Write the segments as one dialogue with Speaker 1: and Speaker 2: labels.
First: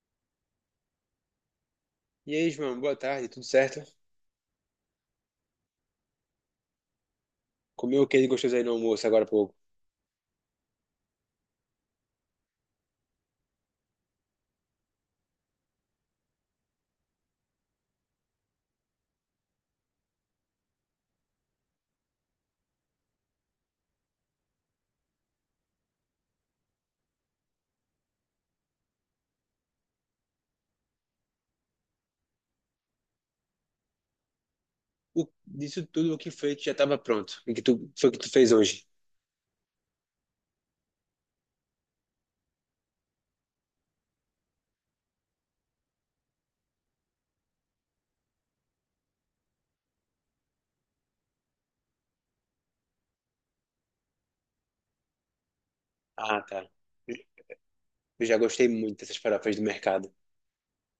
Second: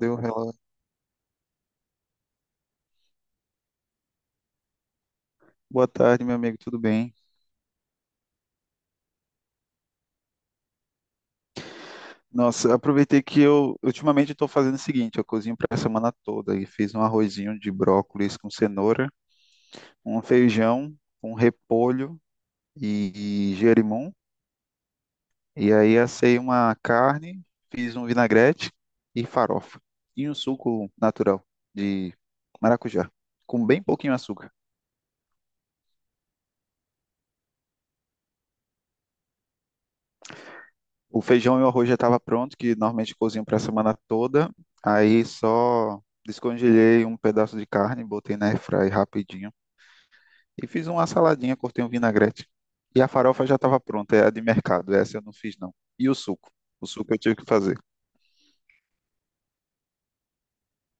Speaker 1: Deu relógio.
Speaker 2: E aí, João, boa tarde, tudo certo?
Speaker 1: Boa tarde, meu amigo, tudo bem?
Speaker 2: Comeu o que ele gostoso aí no almoço agora há pouco?
Speaker 1: Nossa, aproveitei que eu ultimamente estou fazendo o seguinte, eu cozinho para a semana toda e fiz um arrozinho de brócolis com cenoura, um feijão, um repolho e gerimum. E aí assei uma carne, fiz um vinagrete e farofa. E um suco natural de maracujá, com bem pouquinho açúcar.
Speaker 2: O, disso tudo, o que foi que já estava pronto? O que tu, foi que tu fez hoje?
Speaker 1: O feijão e o arroz já estava pronto, que normalmente cozinho para a semana toda. Aí só descongelei um pedaço de carne, botei na airfry rapidinho e fiz uma saladinha, cortei um vinagrete. E a farofa já estava pronta, é a de mercado, essa eu não fiz não. E o
Speaker 2: Ah,
Speaker 1: suco?
Speaker 2: tá.
Speaker 1: O suco eu tive que fazer.
Speaker 2: Eu já gostei muito dessas farofas do mercado.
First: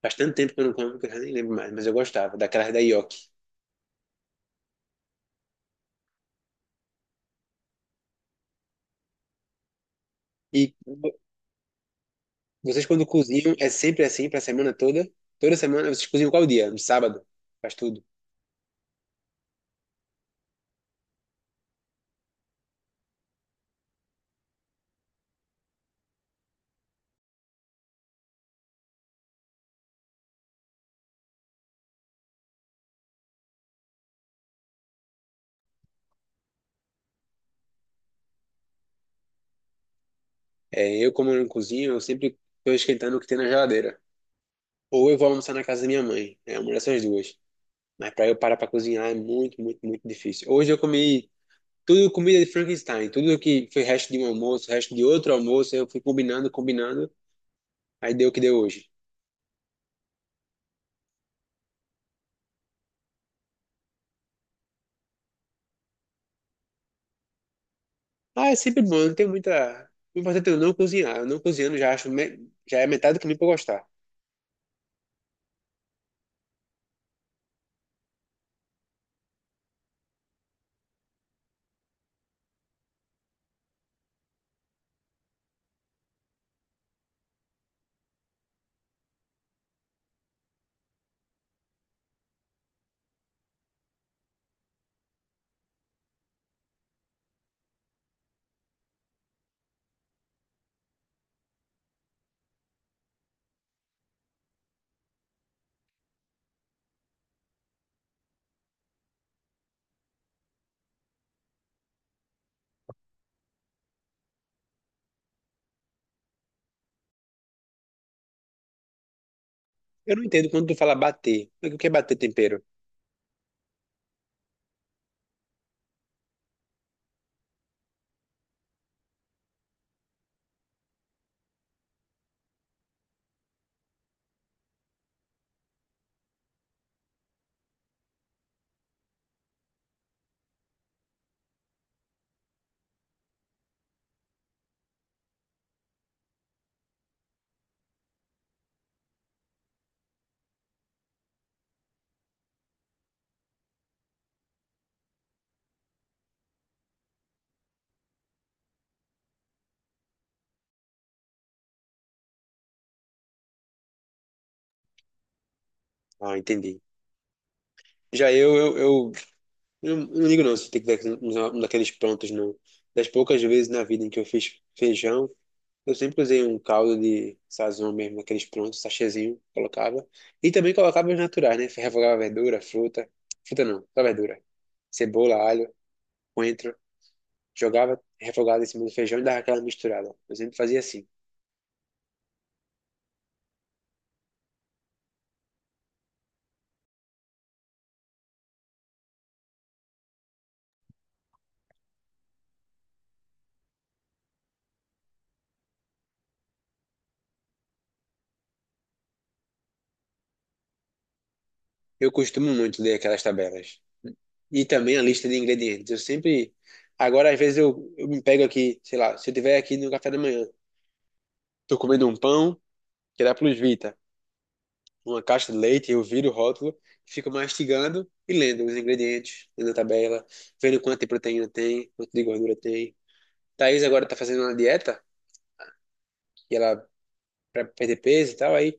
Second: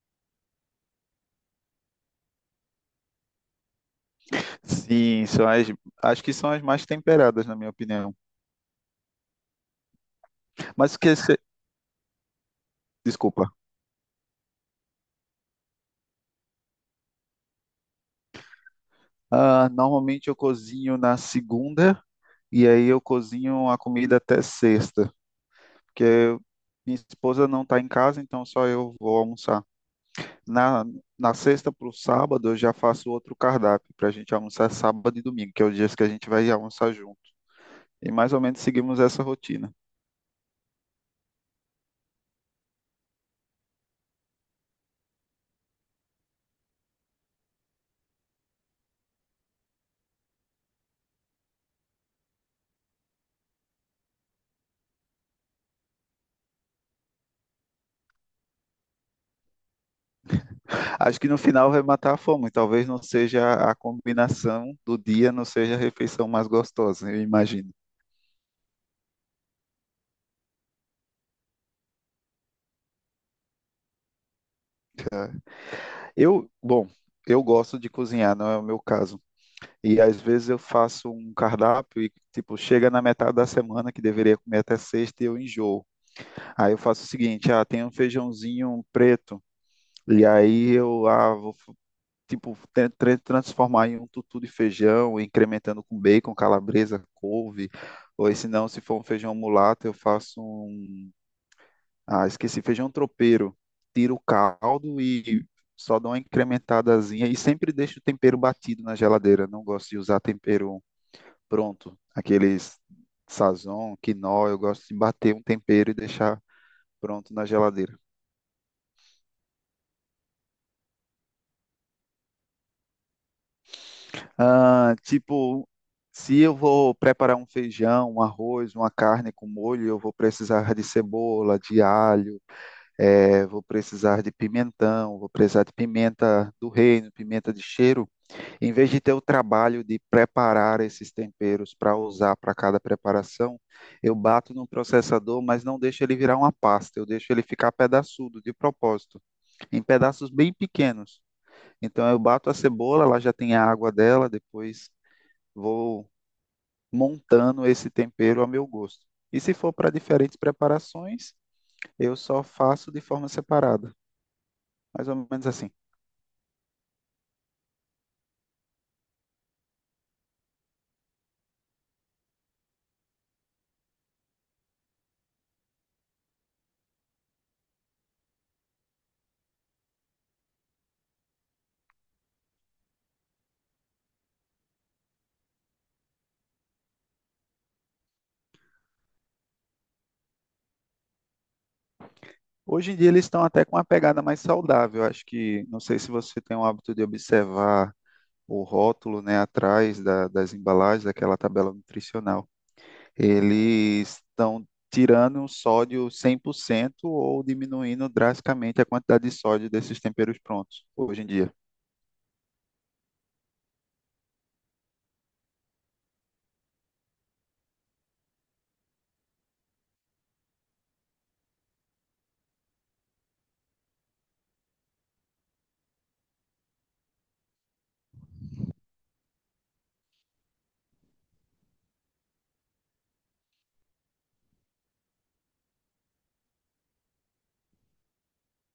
Speaker 2: Faz tanto tempo que eu não como que eu já nem lembro mais, mas eu gostava, daquelas da Yoki.
Speaker 1: Sim, acho que são as mais temperadas, na minha opinião.
Speaker 2: E
Speaker 1: Mas o
Speaker 2: vo-
Speaker 1: que você.
Speaker 2: Vocês quando cozinham,
Speaker 1: Desculpa.
Speaker 2: é sempre assim pra semana toda? Toda semana? Vocês cozinham qual dia? No sábado? Faz tudo.
Speaker 1: Ah, normalmente eu cozinho na segunda e aí eu cozinho a comida até sexta, porque minha esposa não está em casa, então só eu vou almoçar. Na, na sexta para o sábado, eu já faço outro cardápio para a gente almoçar sábado e domingo, que é os dias que a gente vai almoçar junto. E mais ou menos seguimos essa rotina.
Speaker 2: É, eu como eu não cozinho, eu sempre tô esquentando o que tem na geladeira. Ou eu vou almoçar na casa da minha mãe. É uma dessas duas. Mas para eu parar para cozinhar é muito, muito, muito difícil. Hoje eu comi tudo comida de Frankenstein, tudo que foi resto de um almoço, resto de outro almoço, eu fui combinando, combinando, aí deu o que deu hoje.
Speaker 1: Acho que no final vai matar a fome. Talvez não seja a combinação do dia, não seja a refeição mais gostosa, eu imagino.
Speaker 2: Ah, é sempre bom, não tem muita. O importante é eu não cozinhar. Eu não cozinhando já acho já é metade do caminho para gostar.
Speaker 1: Bom, eu gosto de cozinhar, não é o meu caso. E às vezes eu faço um cardápio e, tipo, chega na metade da semana que deveria comer até sexta e eu enjoo. Aí eu faço o seguinte, ah, tem um feijãozinho preto, e aí eu vou, tipo, transformar em um tutu de feijão, incrementando com bacon, calabresa, couve, ou se não, se for um feijão mulato, eu faço um, ah, esqueci, feijão tropeiro, tiro o caldo e só dou uma incrementadazinha, e sempre deixo o tempero batido na geladeira, não gosto de usar tempero pronto, aqueles Sazon, quinó, eu gosto de bater um tempero e deixar pronto na geladeira.
Speaker 2: Eu não entendo quando tu fala bater. O que é bater tempero?
Speaker 1: Ah, tipo, se eu vou preparar um feijão, um arroz, uma carne com molho, eu vou precisar de cebola, de alho, vou precisar de pimentão, vou precisar de pimenta do reino, pimenta de cheiro. Em vez de ter o trabalho de preparar esses temperos para usar para cada preparação, eu bato no processador, mas não deixo ele virar uma pasta, eu deixo ele ficar pedaçudo, de propósito, em pedaços bem pequenos. Então eu bato a cebola, ela já tem a água dela, depois vou montando esse tempero ao meu gosto. E se for para diferentes preparações, eu só faço de forma separada, mais ou menos assim.
Speaker 2: Ah, entendi. Já eu não ligo não se tem que dar um daqueles prontos, não. Das poucas vezes na vida em que eu fiz feijão, eu sempre usei um caldo de sazon mesmo, aqueles prontos, sachêzinho, colocava. E também colocava os naturais, né? Refogava verdura, fruta. Fruta não, só verdura. Cebola, alho, coentro. Jogava refogado em cima do feijão e dava aquela misturada. Eu sempre fazia assim.
Speaker 1: Hoje em dia eles estão até com uma pegada mais saudável. Acho que, não sei se você tem o hábito de observar o rótulo, né, atrás das embalagens, daquela tabela nutricional. Eles estão tirando o sódio 100% ou diminuindo drasticamente a quantidade de sódio desses temperos prontos, hoje em dia.
Speaker 2: Eu costumo muito ler aquelas tabelas. E também a lista de ingredientes. Eu sempre. Agora, às vezes, eu me pego aqui, sei lá, se eu tiver aqui no café da manhã, tô comendo um pão, que dá plus vita. Uma caixa de leite, eu viro o rótulo, fico mastigando e lendo os ingredientes, lendo a tabela, vendo quanto de proteína tem, quanto de gordura tem. Thaís agora tá fazendo uma dieta, e ela para perder peso e tal, aí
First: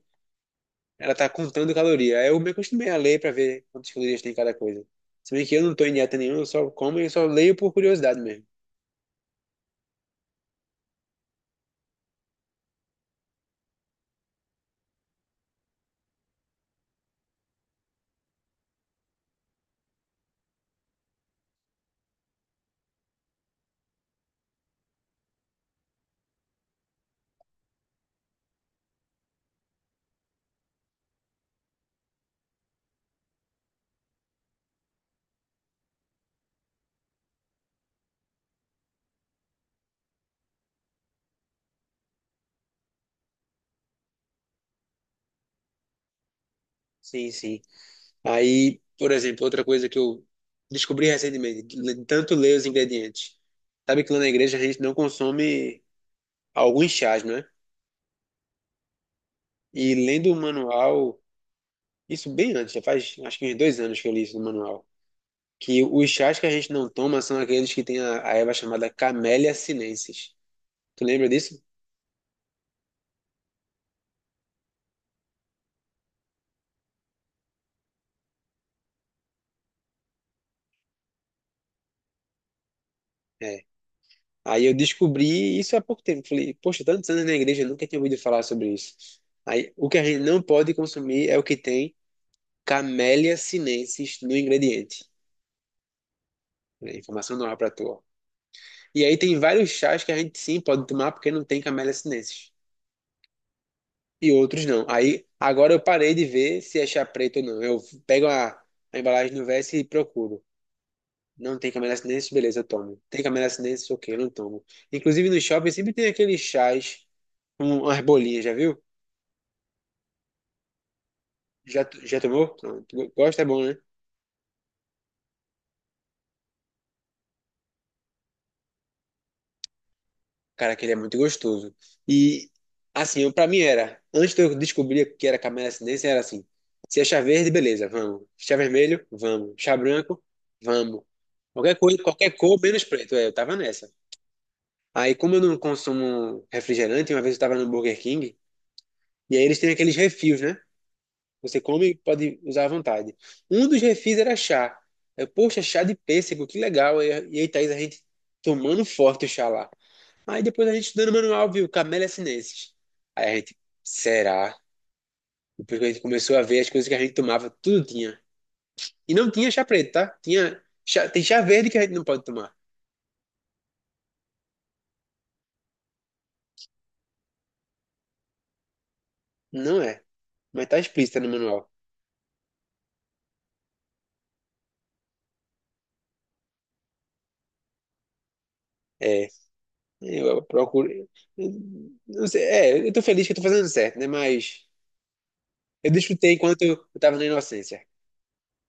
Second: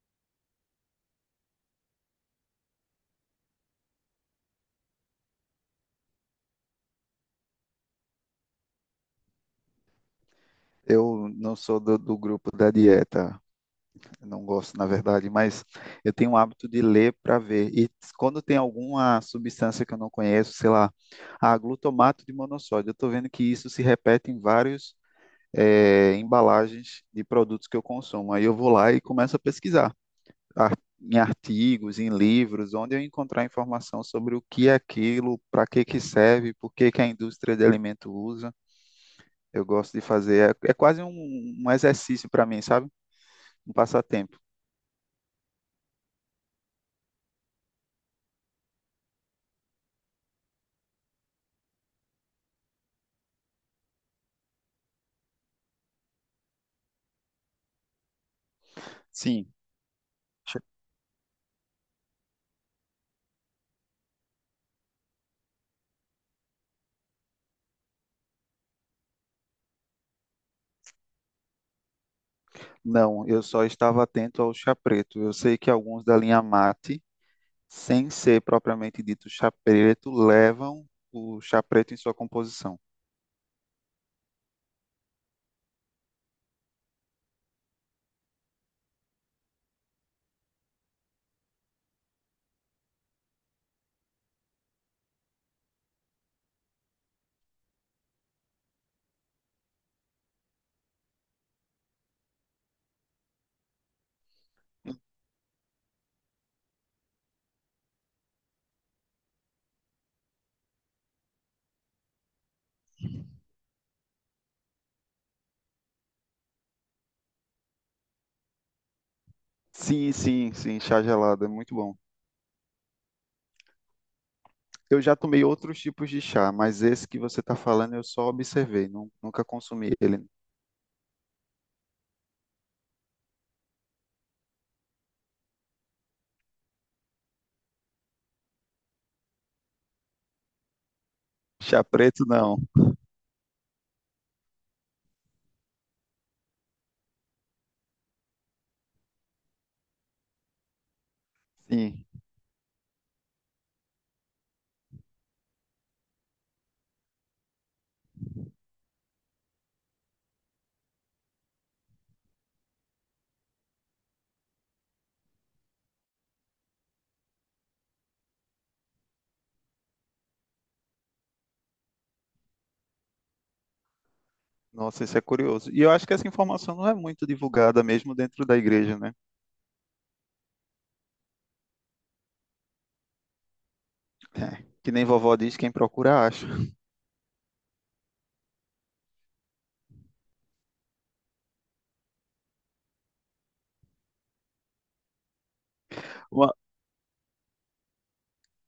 Speaker 2: ela tá contando caloria. Aí eu me acostumei a ler para ver quantas calorias tem cada coisa. Se bem que eu não tô em dieta nenhuma, eu só como e só leio por curiosidade mesmo.
Speaker 1: Eu não sou do grupo da dieta. Eu não gosto, na verdade, mas eu tenho o hábito de ler para ver. E quando tem alguma substância que eu não conheço, sei lá, a glutamato de monossódio, eu estou vendo que isso se repete em vários embalagens de produtos que eu consumo. Aí eu vou lá e começo a pesquisar em artigos, em livros, onde eu encontrar informação sobre o que é aquilo, para que que serve, por que que a indústria de alimento usa. Eu gosto de fazer, é, é quase um exercício para mim, sabe? Um passatempo.
Speaker 2: Sim, sim. Aí, por exemplo, outra coisa que eu descobri recentemente, de tanto ler os ingredientes. Sabe que lá na igreja a gente não consome alguns chás, né?
Speaker 1: Sim.
Speaker 2: E lendo o manual, isso bem antes, já faz acho que uns 2 anos que eu li isso no manual, que os chás que a gente não toma são aqueles que tem a erva chamada Camellia sinensis. Tu lembra disso?
Speaker 1: Não, eu só estava atento ao chá preto. Eu sei que alguns da linha mate, sem ser propriamente dito chá preto, levam o chá preto em sua composição.
Speaker 2: É. Aí eu descobri isso há pouco tempo. Falei, poxa, tantos anos na igreja, eu nunca tinha ouvido falar sobre isso. Aí o que a gente não pode consumir é o que tem Camellia sinensis no ingrediente. É, informação nova pra tu, ó. E aí tem vários chás que a gente sim pode tomar porque não tem Camellia sinensis. E outros não. Aí agora eu parei de ver se achar preto ou não. Eu pego a embalagem no Vest e procuro. Não tem Camélia Sinensis, beleza, eu tomo. Tem Camélia Sinensis, ok, eu não tomo. Inclusive no shopping sempre tem aqueles chás com umas bolinhas, já viu?
Speaker 1: Sim, sim, sim, chá gelado é muito
Speaker 2: Já,
Speaker 1: bom.
Speaker 2: já tomou? Não, tu gosta, é bom, né?
Speaker 1: Eu já tomei outros tipos de chá, mas esse que você está falando eu só observei, nunca consumi ele.
Speaker 2: Cara, aquele é muito gostoso. E assim, pra mim era, antes de eu descobrir que era Camélia Sinensis, era assim, se é chá verde, beleza, vamos. Chá vermelho, vamos. Chá branco, vamos. Qualquer
Speaker 1: Chá
Speaker 2: coisa,
Speaker 1: preto,
Speaker 2: qualquer
Speaker 1: não.
Speaker 2: cor, menos preto. É, eu tava nessa. Aí, como eu não consumo refrigerante, uma vez eu estava no Burger King, e aí eles têm aqueles refis, né? Você come e
Speaker 1: Sim.
Speaker 2: pode usar à vontade. Um dos refis era chá. Eu, poxa, chá de pêssego, que legal. E aí, Thaís, a gente tomando forte o chá lá. Aí depois a gente estudando o manual, viu? Camélia sinensis. Aí a gente, será? Depois que a gente começou a ver as coisas que a gente tomava, tudo tinha. E não tinha chá preto, tá? Tem chá verde que a gente não pode tomar.
Speaker 1: Nossa, isso é curioso. E eu acho que essa informação não é muito divulgada mesmo dentro da igreja, né?
Speaker 2: Não é, mas tá explícito no manual.
Speaker 1: É, que nem vovó diz, quem procura acha.
Speaker 2: É. Eu procuro. Não sei, é, eu tô feliz que eu tô fazendo certo, né? Mas eu desfrutei
Speaker 1: Uma-
Speaker 2: enquanto eu tava na inocência.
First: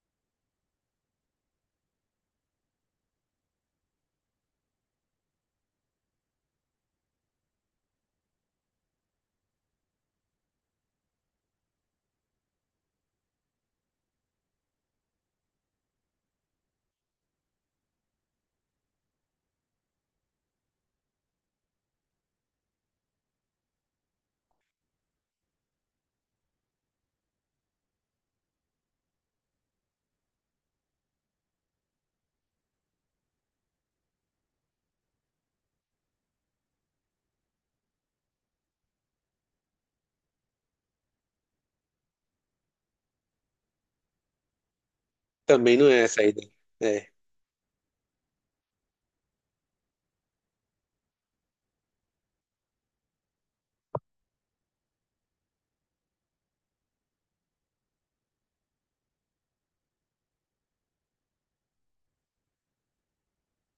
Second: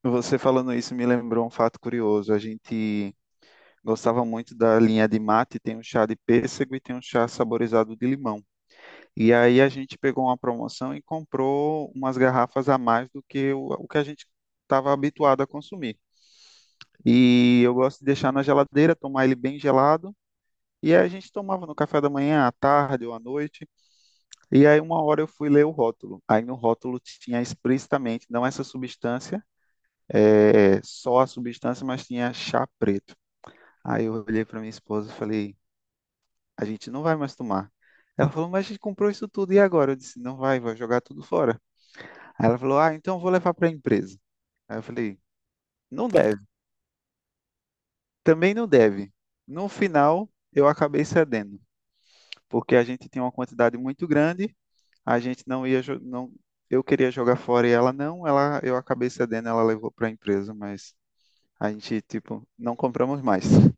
Speaker 1: Você falando isso me lembrou um fato curioso. A gente gostava muito da linha de mate, tem um chá de pêssego e tem um chá saborizado de limão. E aí a gente pegou uma promoção e comprou umas garrafas a mais do que o que a gente estava habituado a consumir. E eu gosto de deixar na geladeira, tomar ele bem gelado. E aí a gente tomava no café da manhã, à tarde ou à noite. E aí uma hora eu fui ler o rótulo. Aí no rótulo tinha explicitamente, não essa substância, é, só a substância, mas tinha chá preto. Aí eu olhei para minha esposa e falei, a gente não vai mais tomar. Ela falou, mas a gente comprou isso tudo e agora? Eu disse, não vai, vai jogar tudo fora. Aí ela falou, ah, então eu vou levar para a empresa. Aí eu falei,
Speaker 2: Também não é
Speaker 1: não
Speaker 2: a saída.
Speaker 1: deve,
Speaker 2: É.
Speaker 1: também não deve. No final, eu acabei cedendo, porque a gente tinha uma quantidade muito grande, a gente não ia, não, eu queria jogar fora e ela não, ela, eu acabei cedendo, ela levou para a empresa, mas a gente, tipo, não compramos mais.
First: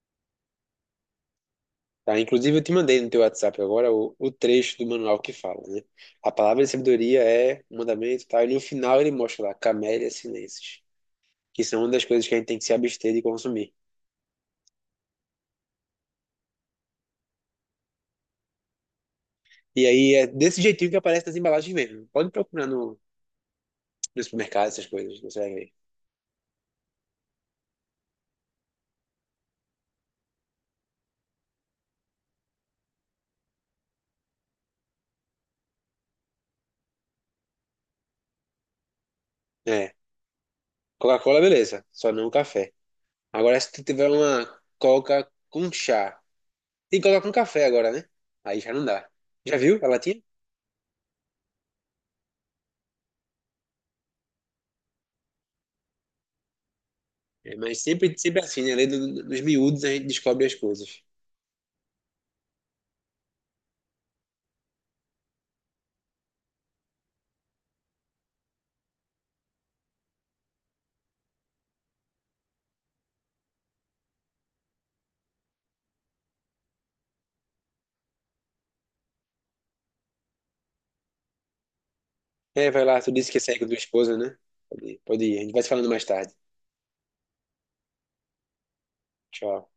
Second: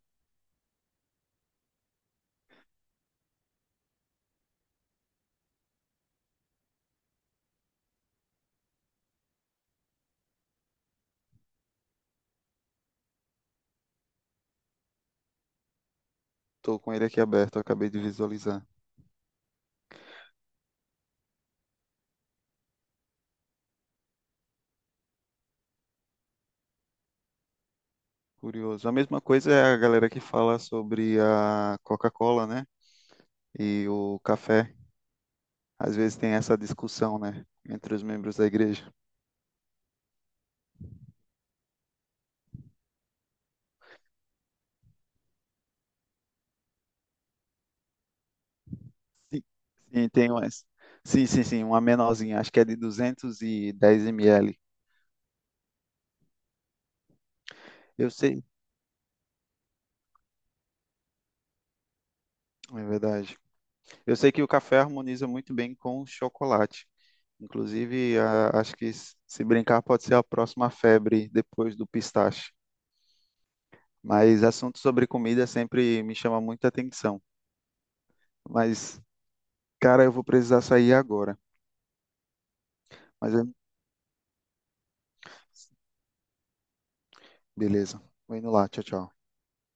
Speaker 2: Tá, inclusive, eu te mandei no teu WhatsApp agora o trecho do manual que fala, né? A palavra de sabedoria é um mandamento e tal. E no final ele mostra lá, camélia sinensis, que são uma das coisas que a gente tem que se abster de consumir.
Speaker 1: Estou com ele aqui aberto, eu acabei de visualizar.
Speaker 2: E aí é desse jeitinho que aparece nas embalagens mesmo. Pode procurar no supermercado essas coisas, você vai ver.
Speaker 1: Curioso. A mesma coisa é a galera que fala sobre a Coca-Cola, né? E o café. Às vezes tem essa discussão, né? Entre os membros da igreja.
Speaker 2: É. Coca-Cola, beleza. Só não café. Agora, se tu tiver uma coca com chá, tem coca com café agora, né? Aí já não dá.
Speaker 1: Sim,
Speaker 2: Já viu a
Speaker 1: Sim,
Speaker 2: latinha?
Speaker 1: tem umas. Sim, sim, sim, uma menorzinha. Acho que é de 210 ml.
Speaker 2: É, mas
Speaker 1: Eu
Speaker 2: sempre, sempre
Speaker 1: sei,
Speaker 2: assim, né? Além dos miúdos, a gente descobre as coisas.
Speaker 1: é verdade. Eu sei que o café harmoniza muito bem com o chocolate. Inclusive, acho que se brincar pode ser a próxima febre depois do pistache. Mas assunto sobre comida sempre me chama muita atenção. Mas, cara, eu vou precisar sair agora.
Speaker 2: É, vai lá, tu disse
Speaker 1: Mas
Speaker 2: que ia
Speaker 1: eu...
Speaker 2: sair com tua esposa, né? Pode ir, pode ir. A gente vai se falando mais tarde.
Speaker 1: Beleza. Vou indo lá. Tchau, tchau.
Speaker 2: Tchau.